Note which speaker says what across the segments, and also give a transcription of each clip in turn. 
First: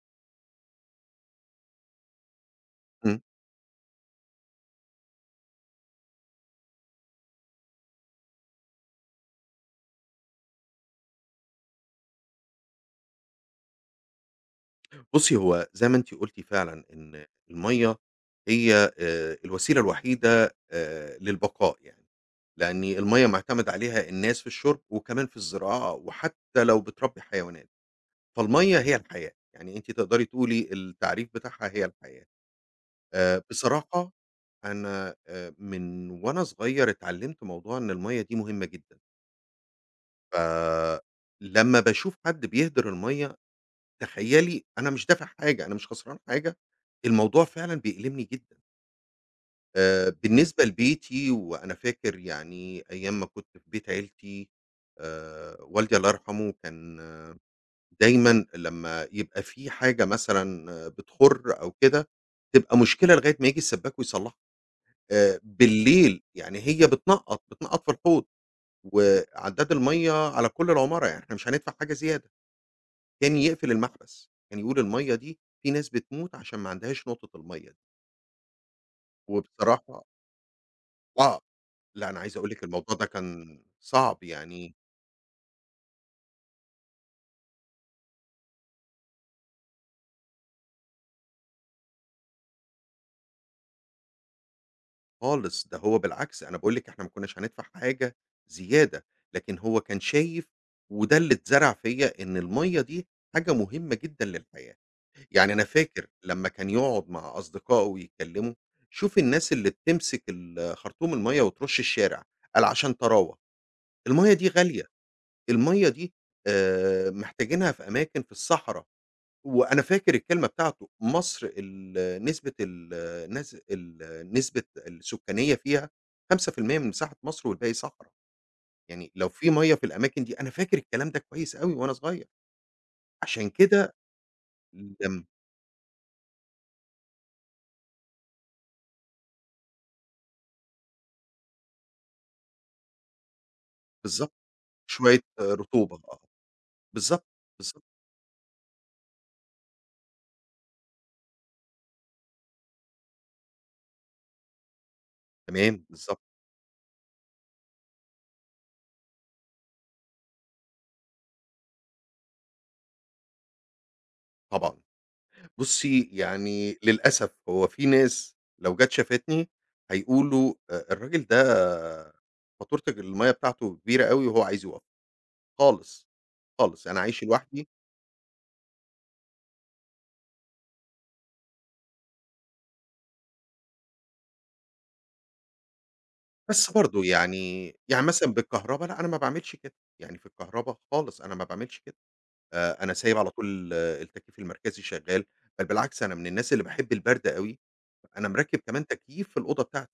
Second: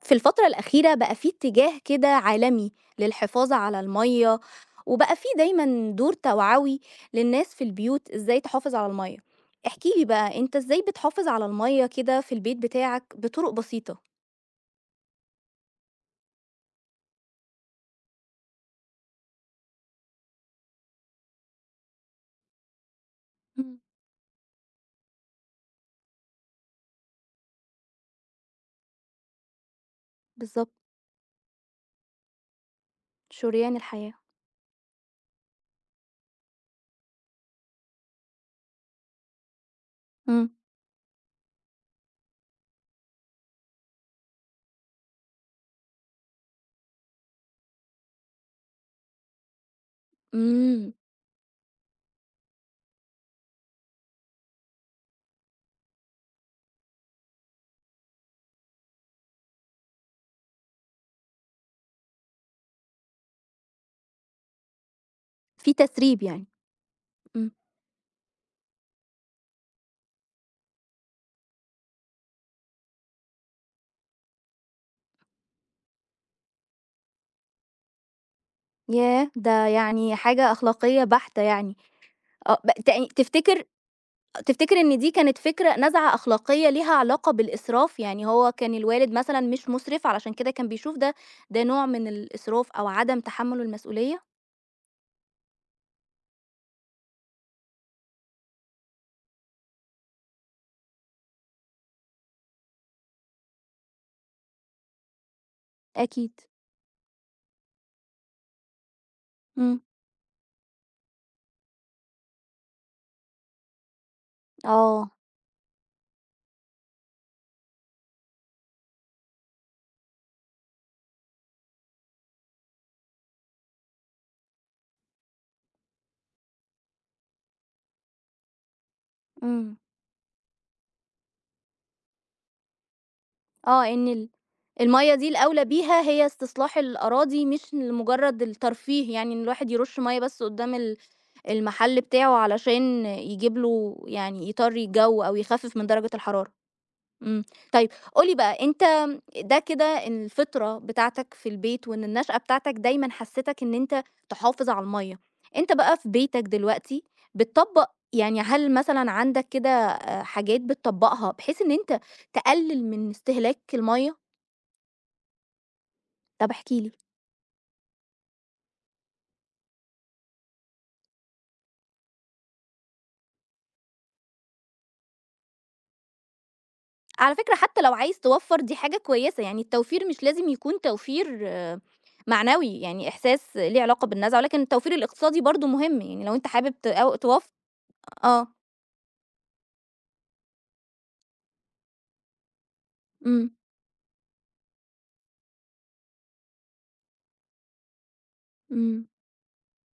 Speaker 1: في الفترة الأخيرة بقى في اتجاه كده عالمي
Speaker 2: إمم.
Speaker 1: للحفاظ على المية، وبقى في دايما دور توعوي للناس في البيوت ازاي تحافظ على المية. احكي لي بقى، انت ازاي بتحافظ على المية كده في البيت بتاعك بطرق بسيطة؟
Speaker 2: بُصّي، هو زي ما أنتِ قُلتِ فعلًا إن المَيّة هي الوسيلة الوحيدة للبقاء يعني، لإن المَيّة مُعتمد
Speaker 1: مم.
Speaker 2: عليها الناس في الشُرب وكمان في الزراعة وحتّى لو بتربّي حيوانات، فالمَيّة هي الحياة، يعني أنتِ تقدري تقولي
Speaker 1: بالظبط.
Speaker 2: التعريف بتاعها هي الحياة.
Speaker 1: شريان
Speaker 2: بصراحة
Speaker 1: الحياة.
Speaker 2: أنا من وأنا صغير اتعلّمت موضوع إن المَيّة دي مهمة جدًا،
Speaker 1: مم.
Speaker 2: فلمّا باشوف حد بيهدِر المَيّة تخيّلي أنا مش دافع حاجة، أنا مش خسران حاجة، الموضوع فعلًا بيألمني جدًا. بالنسبة
Speaker 1: امم.
Speaker 2: لبيتي وأنا فاكر يعني أيام ما كنت في بيت عيلتي والدي الله يرحمه كان دايمًا لمّا يبقى في حاجة مثلًا بتخُر أو كده، تبقى مشكلة لغاية ما ييجي السبّاك ويصلّحها.
Speaker 1: في
Speaker 2: بالليل
Speaker 1: تسريب، يعني.
Speaker 2: يعني هي بتنقّط،
Speaker 1: امم.
Speaker 2: بتنقّط في الحوض وعدّاد المَيّة على كل العمارة، يعني إحنا مش هندفع حاجة زيادة. تاني يقفل المحبس، كان يقول المَيّة دي في ناس بتموت عشان ما عندهاش نقطة المَيّة دي،
Speaker 1: ياه، ده
Speaker 2: وبصراحة
Speaker 1: يعني حاجة أخلاقية
Speaker 2: آه،
Speaker 1: بحتة، يعني.
Speaker 2: لأ أنا عايز أقول
Speaker 1: اه
Speaker 2: لِك
Speaker 1: ب-
Speaker 2: الموضوع
Speaker 1: تع-
Speaker 2: ده كان
Speaker 1: تفتكر
Speaker 2: صعب يعني
Speaker 1: تفتكر إن دي كانت فكرة نزعة أخلاقية ليها علاقة بالإسراف؟ يعني هو كان الوالد مثلًا مش مُسرف، علشان كده كان بيشوف ده نوع من الإسراف أو عدم تحمُّل المسؤولية؟
Speaker 2: خالص، ده هو بالعكس أنا باقول لِك إحنا ما كناش هندفع حاجة زيادة، لكن هو كان شايف وده اللي اتزرع فيّا إن المَيّة دي حاجة مهمة جدًا للحياة، يعني أنا فاكر
Speaker 1: أكيد.
Speaker 2: لمّا كان يقعد مع أصدقائه ويتكلموا، شوف الناس اللي
Speaker 1: إمم.
Speaker 2: بتمسك ال خرطوم المَيّة وترُش الشارع، قال عشان طراوة، المَيّة دي غالية.
Speaker 1: آه.
Speaker 2: المَيّة دي محتاجينها في أماكن في الصحرا، وأنا فاكر الكلمة بتاعته، مصر ال نسبة السُكّانية فيها 5% من مساحة مصر والباقي صحرا، يعني لو في مَيّة
Speaker 1: إمم.
Speaker 2: في الأماكن دي أنا فاكر الكلام ده كويس أوي وأنا صغير، عشان
Speaker 1: آه،
Speaker 2: كده
Speaker 1: إن المَيّة
Speaker 2: لم
Speaker 1: دي الأولى بيها هي استصلاح الأراضي، مش لمجرد الترفيه، يعني إن الواحد يرُش مَيّة بس قدّام المحل بتاعه علشان يجيب له،
Speaker 2: بالضبط،
Speaker 1: يعني يطرّي
Speaker 2: شوية
Speaker 1: الجو أو يخفِّف من
Speaker 2: رطوبة
Speaker 1: درجة الحرارة.
Speaker 2: بالضبط،
Speaker 1: إمم.
Speaker 2: بالضبط،
Speaker 1: طيب، قُل لي بقى. أنت ده كده إن الفطرة بتاعتك في البيت وإن النشأة بتاعتك دايمًا حسّستك إن أنت تحافظ على المَيّة. أنت
Speaker 2: تمام،
Speaker 1: بقى في
Speaker 2: بالضبط،
Speaker 1: بيتك دلوقتي بتطبّق، يعني هل مثلًا عندك كده حاجات بتطبّقها بحيث إن أنت تقلِّل من استهلاك المَيّة؟
Speaker 2: طبعًا. بُصّي،
Speaker 1: طب احكِ
Speaker 2: يعني
Speaker 1: لي.
Speaker 2: للأسف هو في ناس لو جات شافتني هيقولوا الراجل ده فاتورة المَيّة بتاعته كبيرة أوي وهو عايز يوفّر، خالص، خالص، أنا عايش
Speaker 1: على فكرة،
Speaker 2: لوحدي،
Speaker 1: حتّى لو عايز توفّر دي حاجة كويسة. يعني التوفير مش لازم يكون توفير معنوي، يعني إحساس ليه علاقة بالنزعة، ولكن التوفير الاقتصادي برضه مهم. يعني لو أنت
Speaker 2: بس
Speaker 1: حابب
Speaker 2: برضه
Speaker 1: أو توف.
Speaker 2: يعني مثلًا
Speaker 1: آه.
Speaker 2: بالكهربا لأ، أنا ما باعملش كده، يعني في الكهربا خالص أنا ما باعملش كده، أنا سايب على
Speaker 1: إمم.
Speaker 2: طول التكييف المركزي شغّال، بل بالعكس أنا من الناس اللي باحب البرد أوي، أنا مركّب كمان
Speaker 1: إمم،
Speaker 2: تكييف في الأوضة بتاعتي.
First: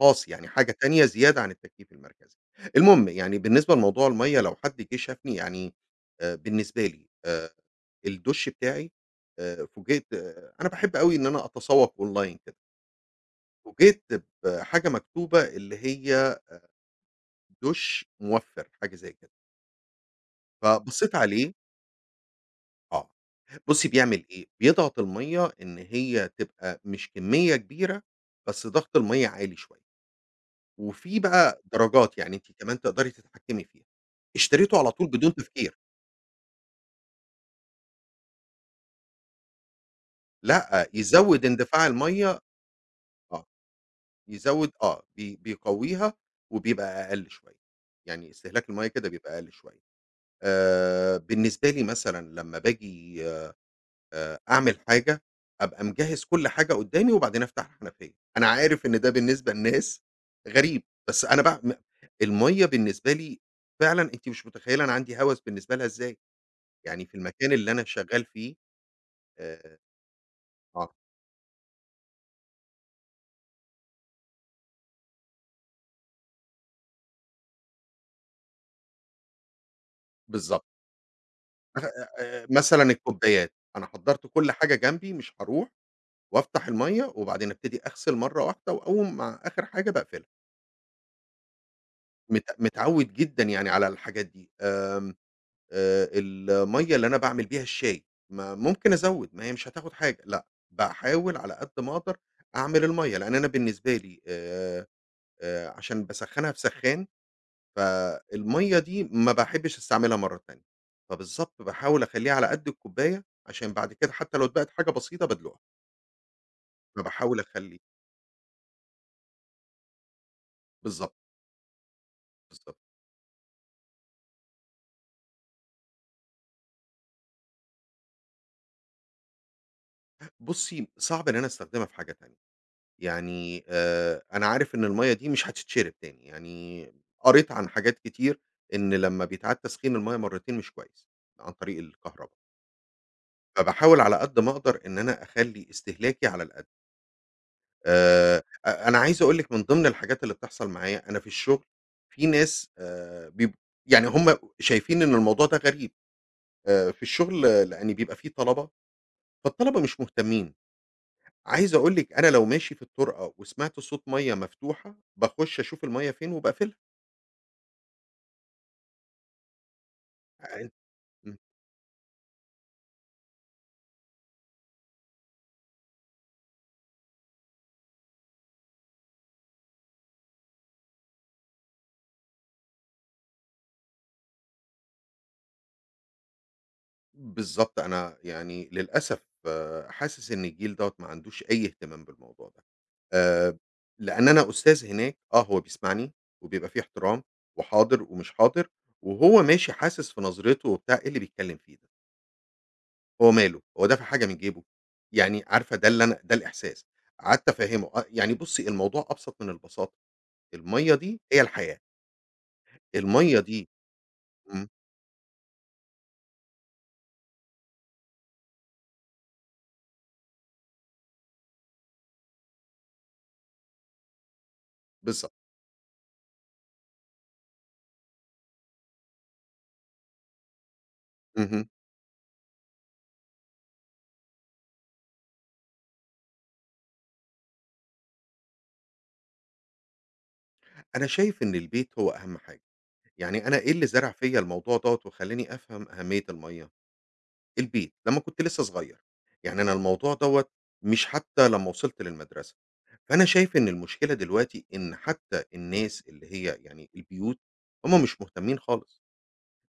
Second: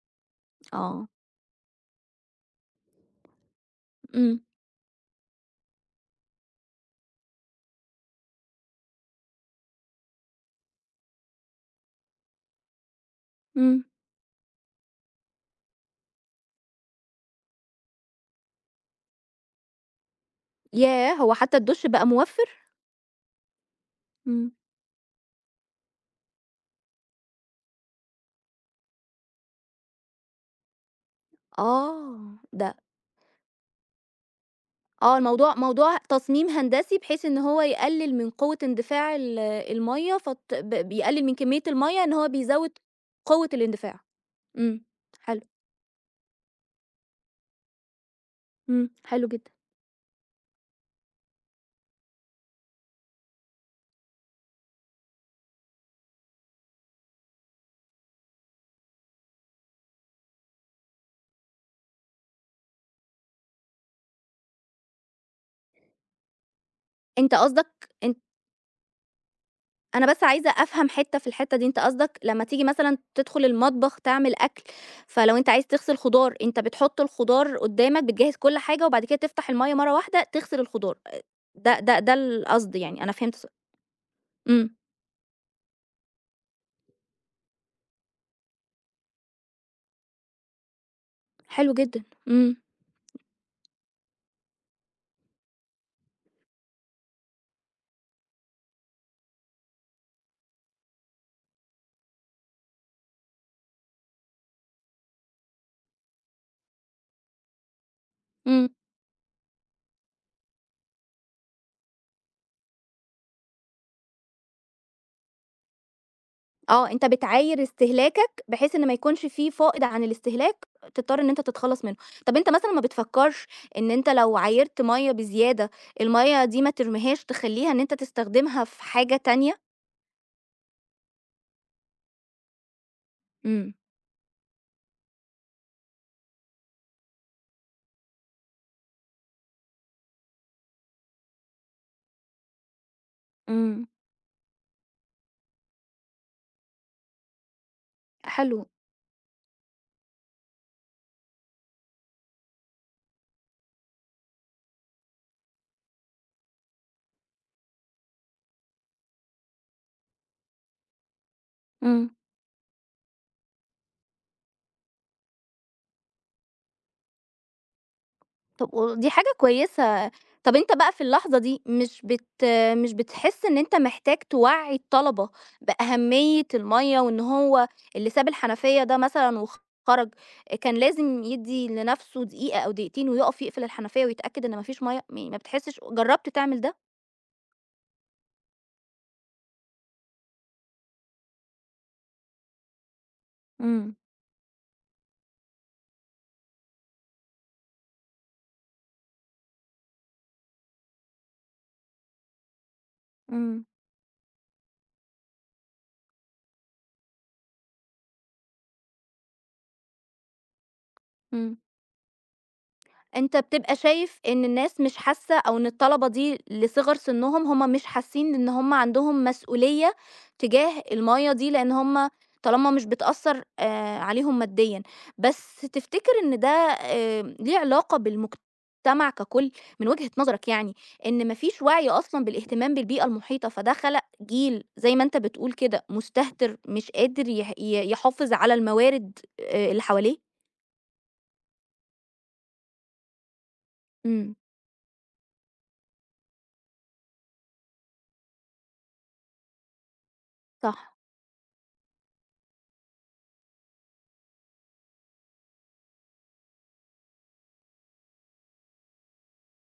Speaker 2: خاص، يعني حاجة تانية
Speaker 1: آه،
Speaker 2: زيادة عن التكييف المركزي. المهم يعني بالنسبة لموضوع المَيّة
Speaker 1: إمم،
Speaker 2: لو حد جه شافني يعني بالنسبة لي الدُش بتاعي فوجئت أنا باحب أوي إن أنا أتسوّق أونلاين كده،
Speaker 1: إمم.
Speaker 2: فوجئت بحاجة مكتوبة اللي هي دُش موفّر، حاجة زي كده. فبصّيت
Speaker 1: ياه! هو
Speaker 2: عليه
Speaker 1: حتى الدُش بقى موفّر؟
Speaker 2: آه. بُصّي بيعمل إيه،
Speaker 1: إمم.
Speaker 2: بيضغط المَيّة إن هي تبقى مش كمية كبيرة، بس ضغط المَيّة عالي شوية. وفي بقى درجات، يعني
Speaker 1: آه،
Speaker 2: أنتِ
Speaker 1: ده
Speaker 2: كمان تقدري تتحكمي فيها. اشتريته على طول بدون
Speaker 1: الموضوع
Speaker 2: تفكير،
Speaker 1: موضوع تصميم هندسي، بحيث إن هو يقلل من قوة اندفاع المَيّة، فت ب
Speaker 2: لأ،
Speaker 1: بيقلل من
Speaker 2: يزوّد
Speaker 1: كمية
Speaker 2: اندفاع
Speaker 1: المَيّة، إن هو
Speaker 2: المَيّة
Speaker 1: بيزوّد
Speaker 2: آه،
Speaker 1: قوة الاندفاع.
Speaker 2: يزوّد
Speaker 1: إمم،
Speaker 2: آه، بي
Speaker 1: حلو.
Speaker 2: بيقويها وبيبقى أقل شوية، يعني استهلاك المَيّة
Speaker 1: إمم،
Speaker 2: كده
Speaker 1: حلو
Speaker 2: بيبقى
Speaker 1: جدًا.
Speaker 2: أقل شوية. بالنسبة لي مثلًا لمّا باجي أعمل حاجة، أبقى مجهّز كل حاجة قدّامي وبعدين أفتح الحنفية. أنا عارف إن ده بالنسبة لناس غريب، بس أنا باع م المَيّة بالنسبة لي فعلًا أنتِ مش متخيّلة أنا عندي هَوَس بالنسبة لها إزاي. يعني في
Speaker 1: أنت
Speaker 2: المكان
Speaker 1: قصدك
Speaker 2: اللي أنا
Speaker 1: أن
Speaker 2: شغال فيه آآ
Speaker 1: أنا بس عايزة أفهم
Speaker 2: آه،
Speaker 1: حتّة في الحتّة دي، أنت قصدك لمّا تيجي مثلًا تدخل المطبخ تعمل أكل، فلو أنت عايز تغسل خضار، أنت بتحط الخضار قدّامك، بتجهّز كل حاجة وبعد كده تفتح المَيّة مرّة واحدة تغسل
Speaker 2: بالضبط.
Speaker 1: الخضار، ده القصد
Speaker 2: مثلًا
Speaker 1: يعني، أنا فهمت
Speaker 2: الكوبايات، أنا حضّرت كل
Speaker 1: إمم،
Speaker 2: حاجة جنبي مش هاروح وأفتح المَيّة وبعدين أبتدي أغسل مرّة واحدة وأقوم مع آخر حاجة باقفلها.
Speaker 1: حلو جدًا. إمم.
Speaker 2: متعوّد جدًا يعني على الحاجات دي. المَيّة اللي أنا باعمل بيها الشاي، ما ممكن أزوّد، ما هي مش هتاخد حاجة، لأ، باحاول على قد ما أقدر أعمل المَيّة، لإن أنا بالنسبة لي عشان باسخّنها في سخّان
Speaker 1: إمم.
Speaker 2: فالمَيّة دي ما باحبّش أستعملها مرّة تانية، فبالضبط باحاول أخلّيها على قد الكوباية، عشان بعد كده حتى لو اتبقت حاجة بسيطة بادلقها،
Speaker 1: آه. أنت
Speaker 2: فباحاول
Speaker 1: بتعاير
Speaker 2: أخلّي
Speaker 1: استهلاكك بحيث إن ما يكونش في فائض عن الاستهلاك
Speaker 2: بالضبط،
Speaker 1: تضطر إن أنت تتخلّص منه. طَب أنت مثلًا
Speaker 2: بالضبط.
Speaker 1: ما بتفكّرش إن أنت لو عايرت مَيّة بزيادة، المَيّة دي ما ترميهاش، تخلّيها إن أنت تستخدمها في حاجة تانية؟
Speaker 2: بُصّي، صعب إن أنا أستخدمها في حاجة تانية، يعني
Speaker 1: إمم.
Speaker 2: أنا عارف إن المَيّة دي مش هتتشرب تاني، يعني قريت عن حاجات كتير إن لمّا بيتعاد تسخين المَيّة مرّتين مش كويس، عن طريق الكهربا،
Speaker 1: إمم،
Speaker 2: فباحاول على قد ما أقدر إن أنا أخلّي استهلاكي على الأقل.
Speaker 1: حلو.
Speaker 2: أ أنا عايز أقول لِك من ضمن الحاجات اللي بتحصل معايا، أنا في الشغل في ناس بيب يعني هم شايفين إن الموضوع ده غريب في الشغل لإن بيبقى في طلبة، فالطلبة مش مهتمين. عايز أقول
Speaker 1: إمم.
Speaker 2: لك أنا لو ماشي في الطُرقة وسمعت صوت مَيّة مفتوحة، باخُش أشوف المَيّة فين وباقفلها.
Speaker 1: طب ودي حاجة كويسة. طب أنت بقى في اللحظة دي مش بتحس إن أنت محتاج توعّي الطلبة بأهمية المَيّة، وإن هو اللي ساب الحنفية ده مثلًا وخرج كان لازم يدّي لنَفْسه دقيقة أو دقيقتين ويقف يقفل الحنفية ويتأكد إن ما فيش مَيّة. ما بتحسش جرّبت تعمل ده؟
Speaker 2: بالضبط، أنا يعني للأسف حاسس إن الجيل دوّة ما عندوش أي اهتمام بالموضوع ده، آآ،
Speaker 1: إمم.
Speaker 2: لأن أنا أستاذ هناك هو بيسمعني وبيبقى في احترام وحاضر ومش حاضر، وهو ماشي. حاسس في نظرته وبتاع إيه اللي بيتكلم فيه ده، هو ماله،
Speaker 1: إمم.
Speaker 2: هو دافع حاجة من جيبه؟ يعني عارفة ده اللي أنا ده الإحساس، قعدت أفهّمه يعني بُصّي الموضوع أبسط من البساطة، المَيّة دي هي
Speaker 1: إمم.
Speaker 2: الحياة،
Speaker 1: أنت
Speaker 2: المَيّة دي
Speaker 1: بتبقى شايف إن
Speaker 2: إمم،
Speaker 1: الناس مش حاسة، أو إن الطلبة دي لصغر سنهم هم مش حاسين إن هم عندهم مسؤولية تجاه المية دي، لأن هم طالما مش بتأثر عليهم ماديا.
Speaker 2: بالضبط،
Speaker 1: بس تفتكر إن ده ليه علاقة بالمجتمع ككل من وجهة نظرك، يعني إن مفيش
Speaker 2: اهم،
Speaker 1: وعي أصلا بالاهتمام بالبيئة المحيطة، فده خلق جيل زي ما أنت بتقول كده مستهتر مش قادر يحافظ على الموارد اللي حواليه.
Speaker 2: أنا شايف إن البيت هو أهم حاجة. يعني أنا إيه اللي زرع
Speaker 1: امم.
Speaker 2: فيّا الموضوع دوّة وخلّاني أفهم أهمية المَيّة؟ البيت، لمّا كنت لسه صغير، يعني أنا الموضوع دوّة
Speaker 1: صح.
Speaker 2: مش حتى لمّا وصلت للمدرسة، فأنا شايف إن المشكلة دلوقتي إن حتى الناس اللي هي يعني البيوت، هُم مش مهتمين خالص،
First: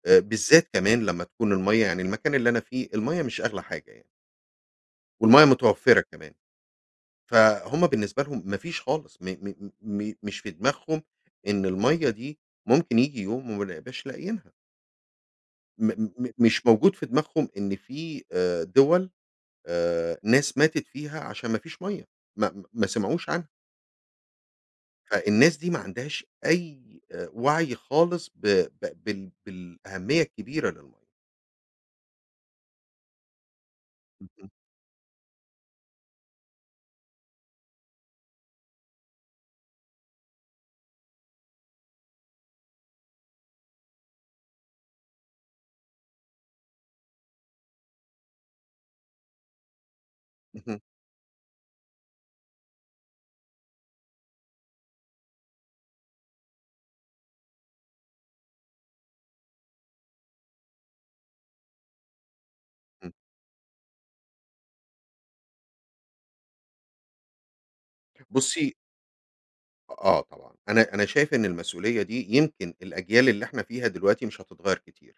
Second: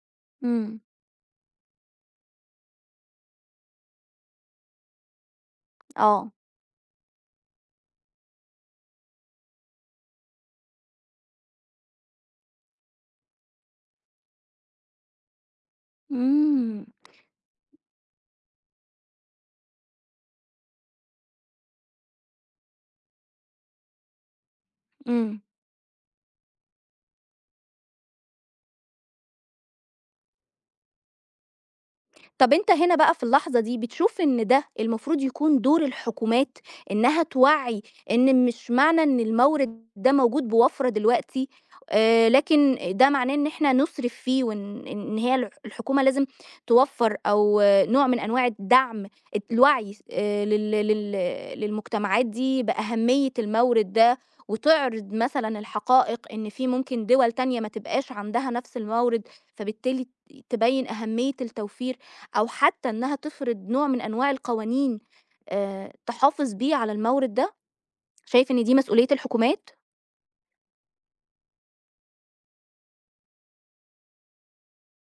Speaker 2: بالذات
Speaker 1: امم.
Speaker 2: كمان لمّا تكون المَيّة يعني المكان اللي أنا فيه المَيّة مش أغلى حاجة يعني، والمَيّة متوفّرة
Speaker 1: اه.
Speaker 2: كمان، فهُم بالنسبة لهم ما فيش خالص م م م مش في دماغهم إن المَيّة دي ممكن ييجي يوم وما نبقاش لاقيينها. م م مش
Speaker 1: إمم.
Speaker 2: موجود في دماغهم إن في دول ناس ماتت فيها عشان ما فيش مَيّة، ما ما سمعوش عنها،
Speaker 1: إمم.
Speaker 2: فالناس دي ما عندهاش أي وعي خالص ب ب بال بالأهمية الكبيرة للمَيّة.
Speaker 1: طب أنت هنا بقى في اللحظة دي بتشوف إن
Speaker 2: اهم،
Speaker 1: ده المفروض يكون دور الحكومات، إنها توعي إن مش معنى إن المورد ده موجود بوفرة دلوقتي لكن ده معناه إن إحنا نصرف فيه، وإن هي الحكومة لازم توفر، أو نوع من أنواع الدعم، الوعي
Speaker 2: اهم،
Speaker 1: للمجتمعات دي بأهمية المورد ده. وتعرض مثلا الحقائق ان في ممكن دول تانية ما تبقاش عندها نفس المورد، فبالتالي تبين أهمية التوفير، أو حتى
Speaker 2: إمم.
Speaker 1: إنها تفرض نوع من أنواع القوانين تحافظ بيه على المورد ده. شايف إن
Speaker 2: بُصّي
Speaker 1: دي مسؤولية الحكومات؟
Speaker 2: آه طبعًا، أنا شايف إن المسؤولية دي يمكن الأجيال اللي إحنا فيها دلوقتي مش هتتغيّر كتير.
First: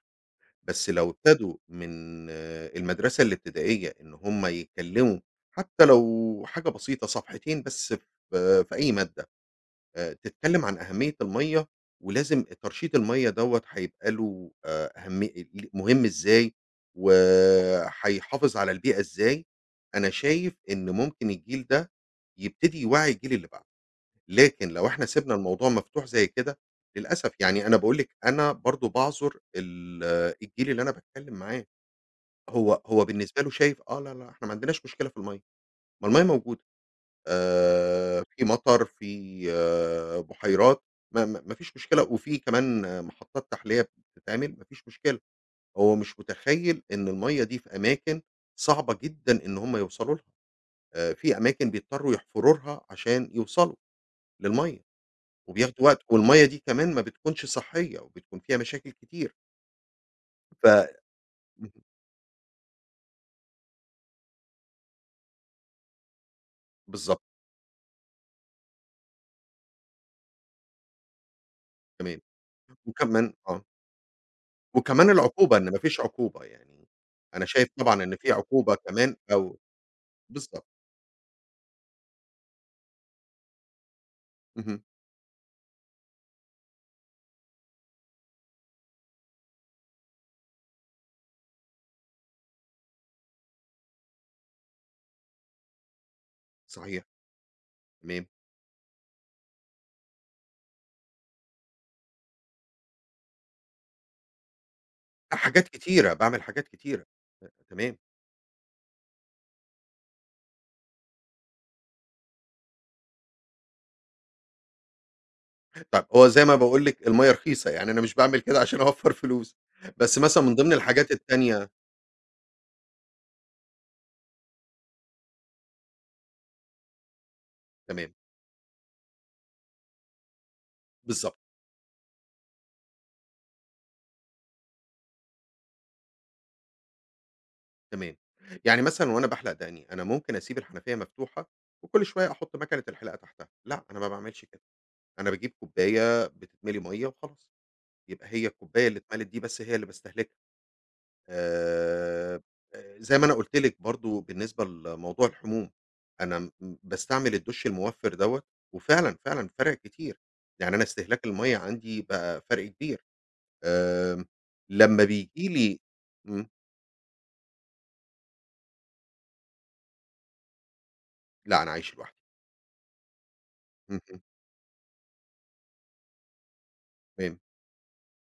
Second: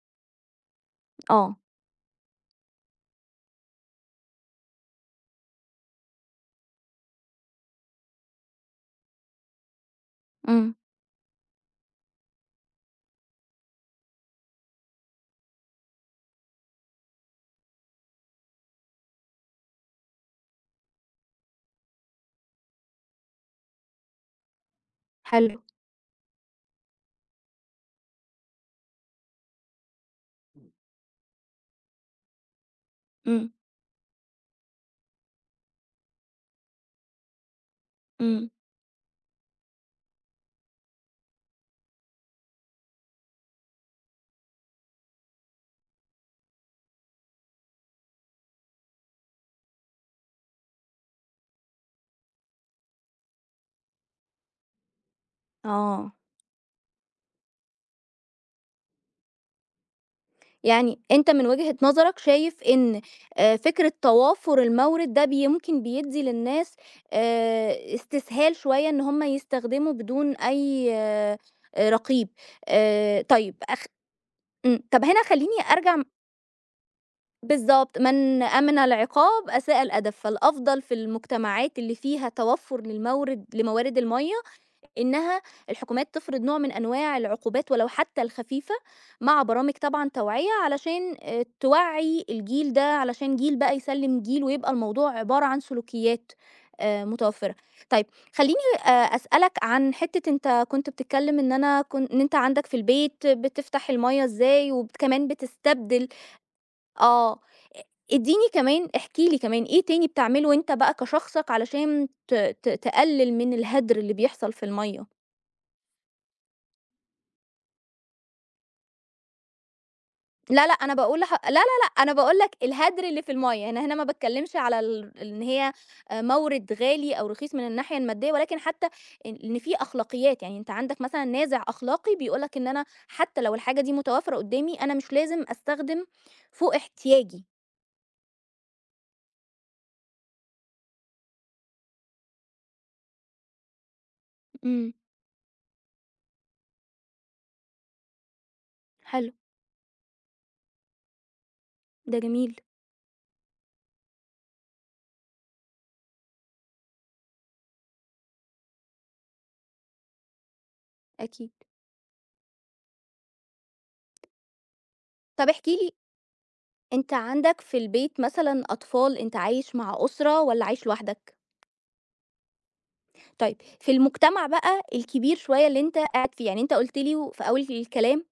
Speaker 2: بس لو ابتدوا
Speaker 1: آه.
Speaker 2: من المدرسة الابتدائية إن هم يتكلموا حتى لو حاجة بسيطة صفحتين بس في في أي مادة تتكلم
Speaker 1: إمم،
Speaker 2: عن أهمية المَيّة ولازم ترشيد المَيّة دوّة هيبقى له أهمي ل مهم إزاي، وهيحافظ على البيئة إزاي، أنا شايف إن ممكن الجيل ده يبتدي يوعّي الجيل اللي بعده. لكن لو إحنا سِبنا
Speaker 1: حلو.
Speaker 2: الموضوع مفتوح زي كده، للأسف يعني أنا باقول لِك أنا برضه باعذر ال الجيل اللي أنا باتكلّم معاه، هو بالنسبة
Speaker 1: إمم.
Speaker 2: له شايف آه، لا، لا إحنا ما عندناش مشكلة في المَيّة، ما المَيّة موجودة، في
Speaker 1: إمم.
Speaker 2: مطر، في بحيرات، ما ما ما فيش مشكلة وفي كمان محطات تحلية بتتعمل، ما فيش مشكلة، هو مش متخيّل إن المَيّة دي في أماكن صعبة جدًا إن هم يوصلوا لها، في أماكن بيضطروا يحفروا لها عشان يوصلوا للمَيّة. وبياخدوا وقت،
Speaker 1: آه.
Speaker 2: والمَيّة دي كمان ما بتكونش صحّية، وبتكون فيها مشاكل كتير، ف اهم،
Speaker 1: يعني أنت من وجهة نظرك شايف إن فكرة توافر المورد ده ممكن بيدّي للناس
Speaker 2: بالضبط،
Speaker 1: استسهال شوية، إن هم يستخدموا بدون أي
Speaker 2: تمام،
Speaker 1: رقيب.
Speaker 2: وكمان
Speaker 1: طيب إمم. طَب
Speaker 2: وكمان
Speaker 1: هنا خلّيني
Speaker 2: العقوبة إن ما
Speaker 1: أرجع.
Speaker 2: فيش عقوبة يعني، أنا شايف
Speaker 1: بالضبط.
Speaker 2: طبعًا إن في
Speaker 1: "من
Speaker 2: عقوبة
Speaker 1: أمن
Speaker 2: كمان
Speaker 1: العقاب
Speaker 2: أو
Speaker 1: أساء الأدب."
Speaker 2: بالضبط،
Speaker 1: فالأفضل في المجتمعات اللي فيها توفُّر للمورد لموارد المَيّة
Speaker 2: اهم،
Speaker 1: إنها الحكومات تفرض نوع من أنواع العقوبات ولو حتى الخفيفة، مع برامج طبعًا توعية علشان توعّي الجيل ده، علشان جيل بقى يسلِّم جيل، ويبقى الموضوع عبارة عن سلوكيات
Speaker 2: صحيح،
Speaker 1: متوفّرة. طيب،
Speaker 2: تمام،
Speaker 1: خلّيني أسألك عن حتّة أنت كنت بتتكلّم. إن أنا كن إن أنت عندك في البيت بتفتح المَيّة إزاي، كمان
Speaker 2: لأ حاجات
Speaker 1: بتستبدل.
Speaker 2: كتيرة، باعمل حاجات كتيرة،
Speaker 1: آه.
Speaker 2: تمام،
Speaker 1: ادّيني كمان، احكي لي كمان إيه تاني بتعمله أنت بقى كشخصك علشان ت ت تقلل من الهدر اللي بيحصل في المَيّة؟
Speaker 2: طَب هو زي ما باقول لِك المَيّة رخيصة، يعني أنا مش باعمل كده عشان أوفّر فلوس، بس مثلًا من
Speaker 1: لا،
Speaker 2: ضمن
Speaker 1: لأ، أنا
Speaker 2: الحاجات
Speaker 1: باقول لح لا، لا،
Speaker 2: التانية
Speaker 1: لأ، أنا باقول لك الهدر اللي في المَيّة، يعني أنا هنا ما باتكلمش على إن هي مورد غالي أو رخيص من الناحية
Speaker 2: تمام،
Speaker 1: المادية، ولكن حتى إن في أخلاقيات، يعني أنت عندك مثلًا
Speaker 2: بالضبط.
Speaker 1: نازع أخلاقي بيقول لك إن أنا حتى لو الحاجة دي متوفرة قدّامي، أنا مش لازم أستخدم فوق احتياجي.
Speaker 2: تمام. يعني مثلًا وأنا باحلق دقني، أنا ممكن أسيب الحنفية مفتوحة وكل شوية أحُط ماكنة الحلاقة تحتها، لأ، أنا ما باعملش كده،
Speaker 1: إمم،
Speaker 2: أنا باجيب كوباية بتتملي مَيّة وخلاص، يبقى هي الكوباية اللي اتملت
Speaker 1: حلو.
Speaker 2: دي بس هي اللي باستهلكها.
Speaker 1: ده
Speaker 2: آآ،
Speaker 1: جميل.
Speaker 2: زي ما أنا قُلت لِك برضه بالنسبة لموضوع الحموم، أنا م باستعمل الدُّش الموفِّر دوّة وفعلًا، فعلًا فرَق كتير، يعني أنا استهلاك
Speaker 1: أكيد.
Speaker 2: المَيّة عندي بقى فرْق كبير. آمم، لمّا بييجي
Speaker 1: طَب احكِ
Speaker 2: لي
Speaker 1: لي،
Speaker 2: إمم،
Speaker 1: أنت عندك في البيت مثلًا أطفال، أنت عايش مع أسرة والّا عايش لوحدك؟
Speaker 2: لأ، أنا عايش لوحدي.
Speaker 1: طيب، في
Speaker 2: اهم،
Speaker 1: المجتمع بقى الكبير شوية اللي أنت قاعد فيه، يعني أنت قُلت لي و
Speaker 2: تمام،
Speaker 1: في أول الكلام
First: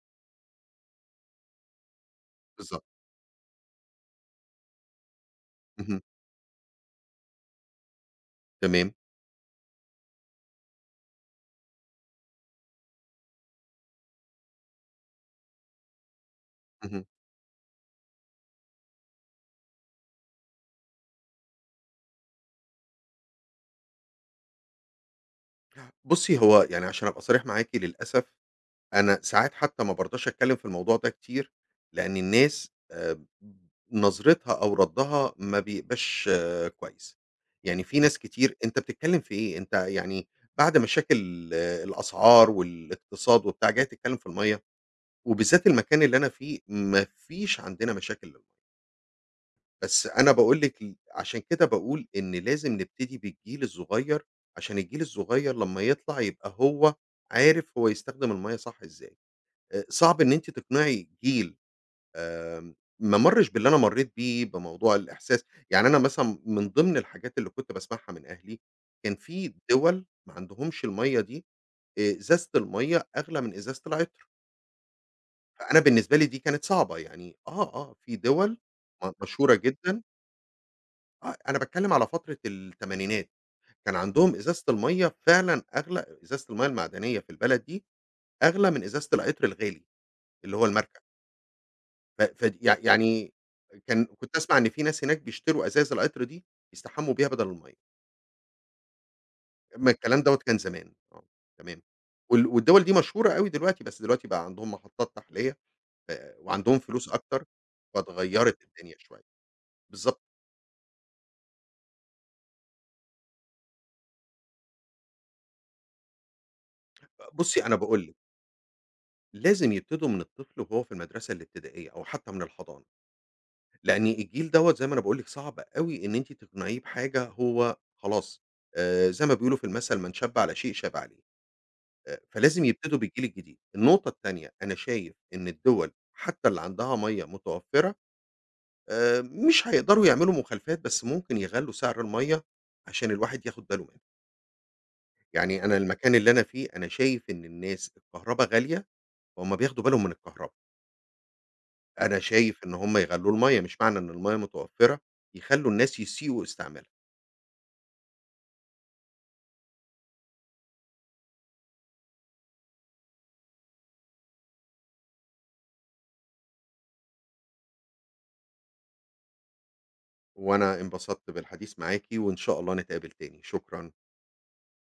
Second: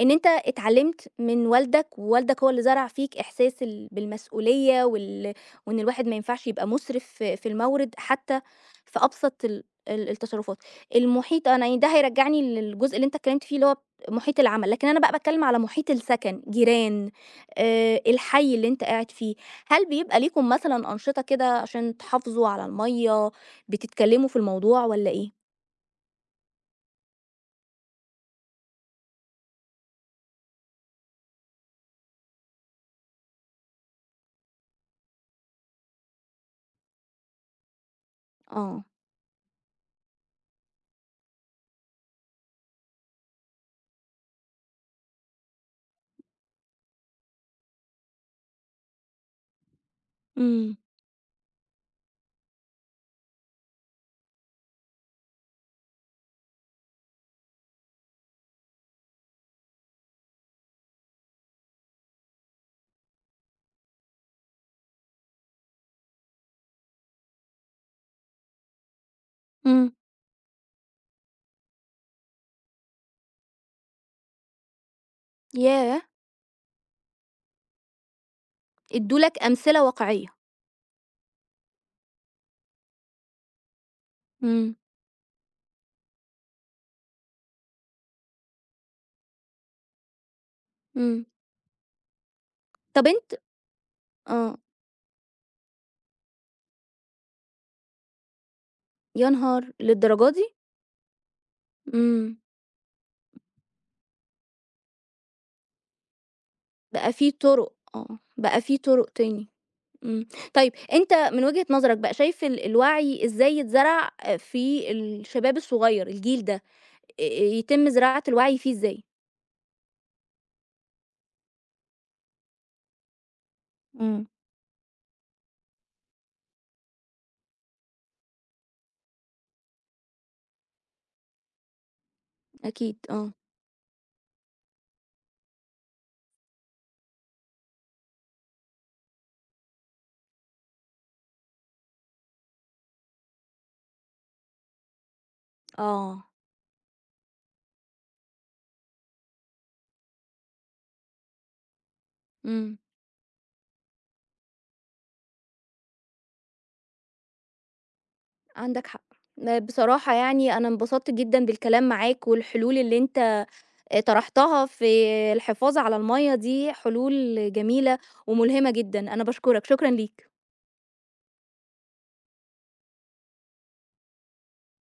Speaker 1: إن أنت اتعلّمت من والدك، ووالدك هو اللي
Speaker 2: بالضبط.
Speaker 1: زرع فيك إحساس بالمسؤولية وإن
Speaker 2: اهم.
Speaker 1: الواحد ما ينفعش يبقى مُسرف في المَوْرد، حتى
Speaker 2: تمام،
Speaker 1: في أبسط ال التصرُّفات. المُحيط أنا يعني، ده هيرجّعني للجزء اللي أنت اتكلّمت فيه اللي هو مُحيط العمل، لكن أنا بقى باتكلّم على مُحيط السَكَن،
Speaker 2: اهم.
Speaker 1: جيران، الحَي اللي أنت قاعد فيه. هل بيبقى ليكم مثلًا أنشطة كده عشان تحافظوا على المَيّة، بتتكلّموا في الموضوع والّا إيه؟
Speaker 2: بُصّي، هو يعني عشان أبقى صريح معاكِ للأسف أنا ساعات حتى ما بارضاش أتكلّم في الموضوع ده كتير، لإن الناس نظرتها أو ردّها ما بيبقاش كويس. يعني في ناس كتير أنت
Speaker 1: آه.
Speaker 2: بتتكلّم في إيه؟ أنت يعني بعد مشاكل الأسعار والإقتصاد وبتاع جاي تتكلّم في المَيّة؟ وبالذات المكان اللي أنا فيه ما فيش عندنا مشاكل للمَيّة. بس أنا باقول
Speaker 1: إمم.
Speaker 2: لِك ل عشان كده باقول إن لازم نبتدي بالجيل الصغير، عشان الجيل الصغير لمّا يطلع يبقى هو عارف هو يستخدم المَيّة صح إزاي. صعب إن أنتِ تقنعي جيل ما مرّش باللي أنا مرّيت بيه بموضوع الإحساس يعني أنا مثلًا من ضمن الحاجات اللي كنت باسمعها من أهلي، كان في
Speaker 1: إمم.
Speaker 2: دول ما عندهمش المَيّة دي، إزازة المَيّة أغلى من إزازة العطر، فأنا
Speaker 1: ياه!
Speaker 2: بالنسبة لي دي كانت صعبة، يعني في دول م
Speaker 1: ادّوا لك
Speaker 2: مشهورة
Speaker 1: أمثلة
Speaker 2: جدًا
Speaker 1: واقعية.
Speaker 2: أنا باتكلّم على فترة التمانينات، كان عندهم إزازة
Speaker 1: إمم.
Speaker 2: المَيّة فعلًا أغلى إزازة المَيّة المعدنية في البلد دي أغلى من إزازة القطر الغالي اللي هو الماركة،
Speaker 1: إمم.
Speaker 2: ف فد يع بالضبط.
Speaker 1: طَب
Speaker 2: يعني
Speaker 1: أنت.
Speaker 2: كان كنت
Speaker 1: آه.
Speaker 2: أسمع إن في ناس هناك بيشتروا أزايز القطر دي يستحمّوا بيها بدل المَيّة،
Speaker 1: يا نهار!
Speaker 2: أمّا الكلام
Speaker 1: للدرجة
Speaker 2: دوّة
Speaker 1: دي!
Speaker 2: كان زمان، تمام،
Speaker 1: إمم.
Speaker 2: والدول دي مشهورة أوي دلوقتي، بس دلوقتي بقى عندهم محطات تحلية ف وعندهم فلوس
Speaker 1: بقى في
Speaker 2: أكتر،
Speaker 1: طُرق، بقى
Speaker 2: فاتغيّرت
Speaker 1: في
Speaker 2: الدنيا
Speaker 1: طُرق
Speaker 2: شوية،
Speaker 1: تاني.
Speaker 2: بالضبط،
Speaker 1: إمم. طيب، أنت من وجهة نظرك بقى شايف الوعي إزاي يتزرع في الشباب الصغير، الجيل ده،
Speaker 2: بُصّي أنا
Speaker 1: يتم
Speaker 2: باقول لِك
Speaker 1: زراعة الوعي فيه إزاي؟
Speaker 2: لازم يبتدوا من الطفل وهو في المدرسة الابتدائية أو حتى من الحضانة. لإن
Speaker 1: إمم.
Speaker 2: الجيل دوّة زي ما أنا باقول لِك صعب أوي إن أنتِ تقنعيه بحاجة هو خلاص زي ما بيقولوا في المثل "من شَبّ على شيء شاب عليه." فلازم
Speaker 1: أكيد.
Speaker 2: يبتدوا بالجيل
Speaker 1: آه.
Speaker 2: الجديد. النقطة التانية، أنا شايف إن الدول حتى اللي عندها مَيّة متوفّرة مش هيقدروا يعملوا مخالفات، بس ممكن يغلّوا سعر المَيّة عشان الواحد ياخُد باله منها. يعني أنا المكان
Speaker 1: آه.
Speaker 2: اللي أنا فيه، أنا شايف إن الناس الكهربا غالية فهُم بياخدوا بالهم من الكهربا. أنا شايف إن
Speaker 1: إمم.
Speaker 2: هُم يغلّوا المَيّة، مش معنى إن المَيّة متوفّرة يخلّوا الناس يسيئوا استعمالها.
Speaker 1: عندك حق. بصراحة يعني أنا انبسطت جدًا بالكلام معاك، والحلول اللي أنت طرحتها في الحفاظ على المَيّة دي حلول جميلة وملهمة جدًا. أنا باشكرك، شكرًا ليك.
Speaker 2: وأنا انبسطت بالحديث معاكِ، وإن شاء الله نتقابل تاني، شكرًا.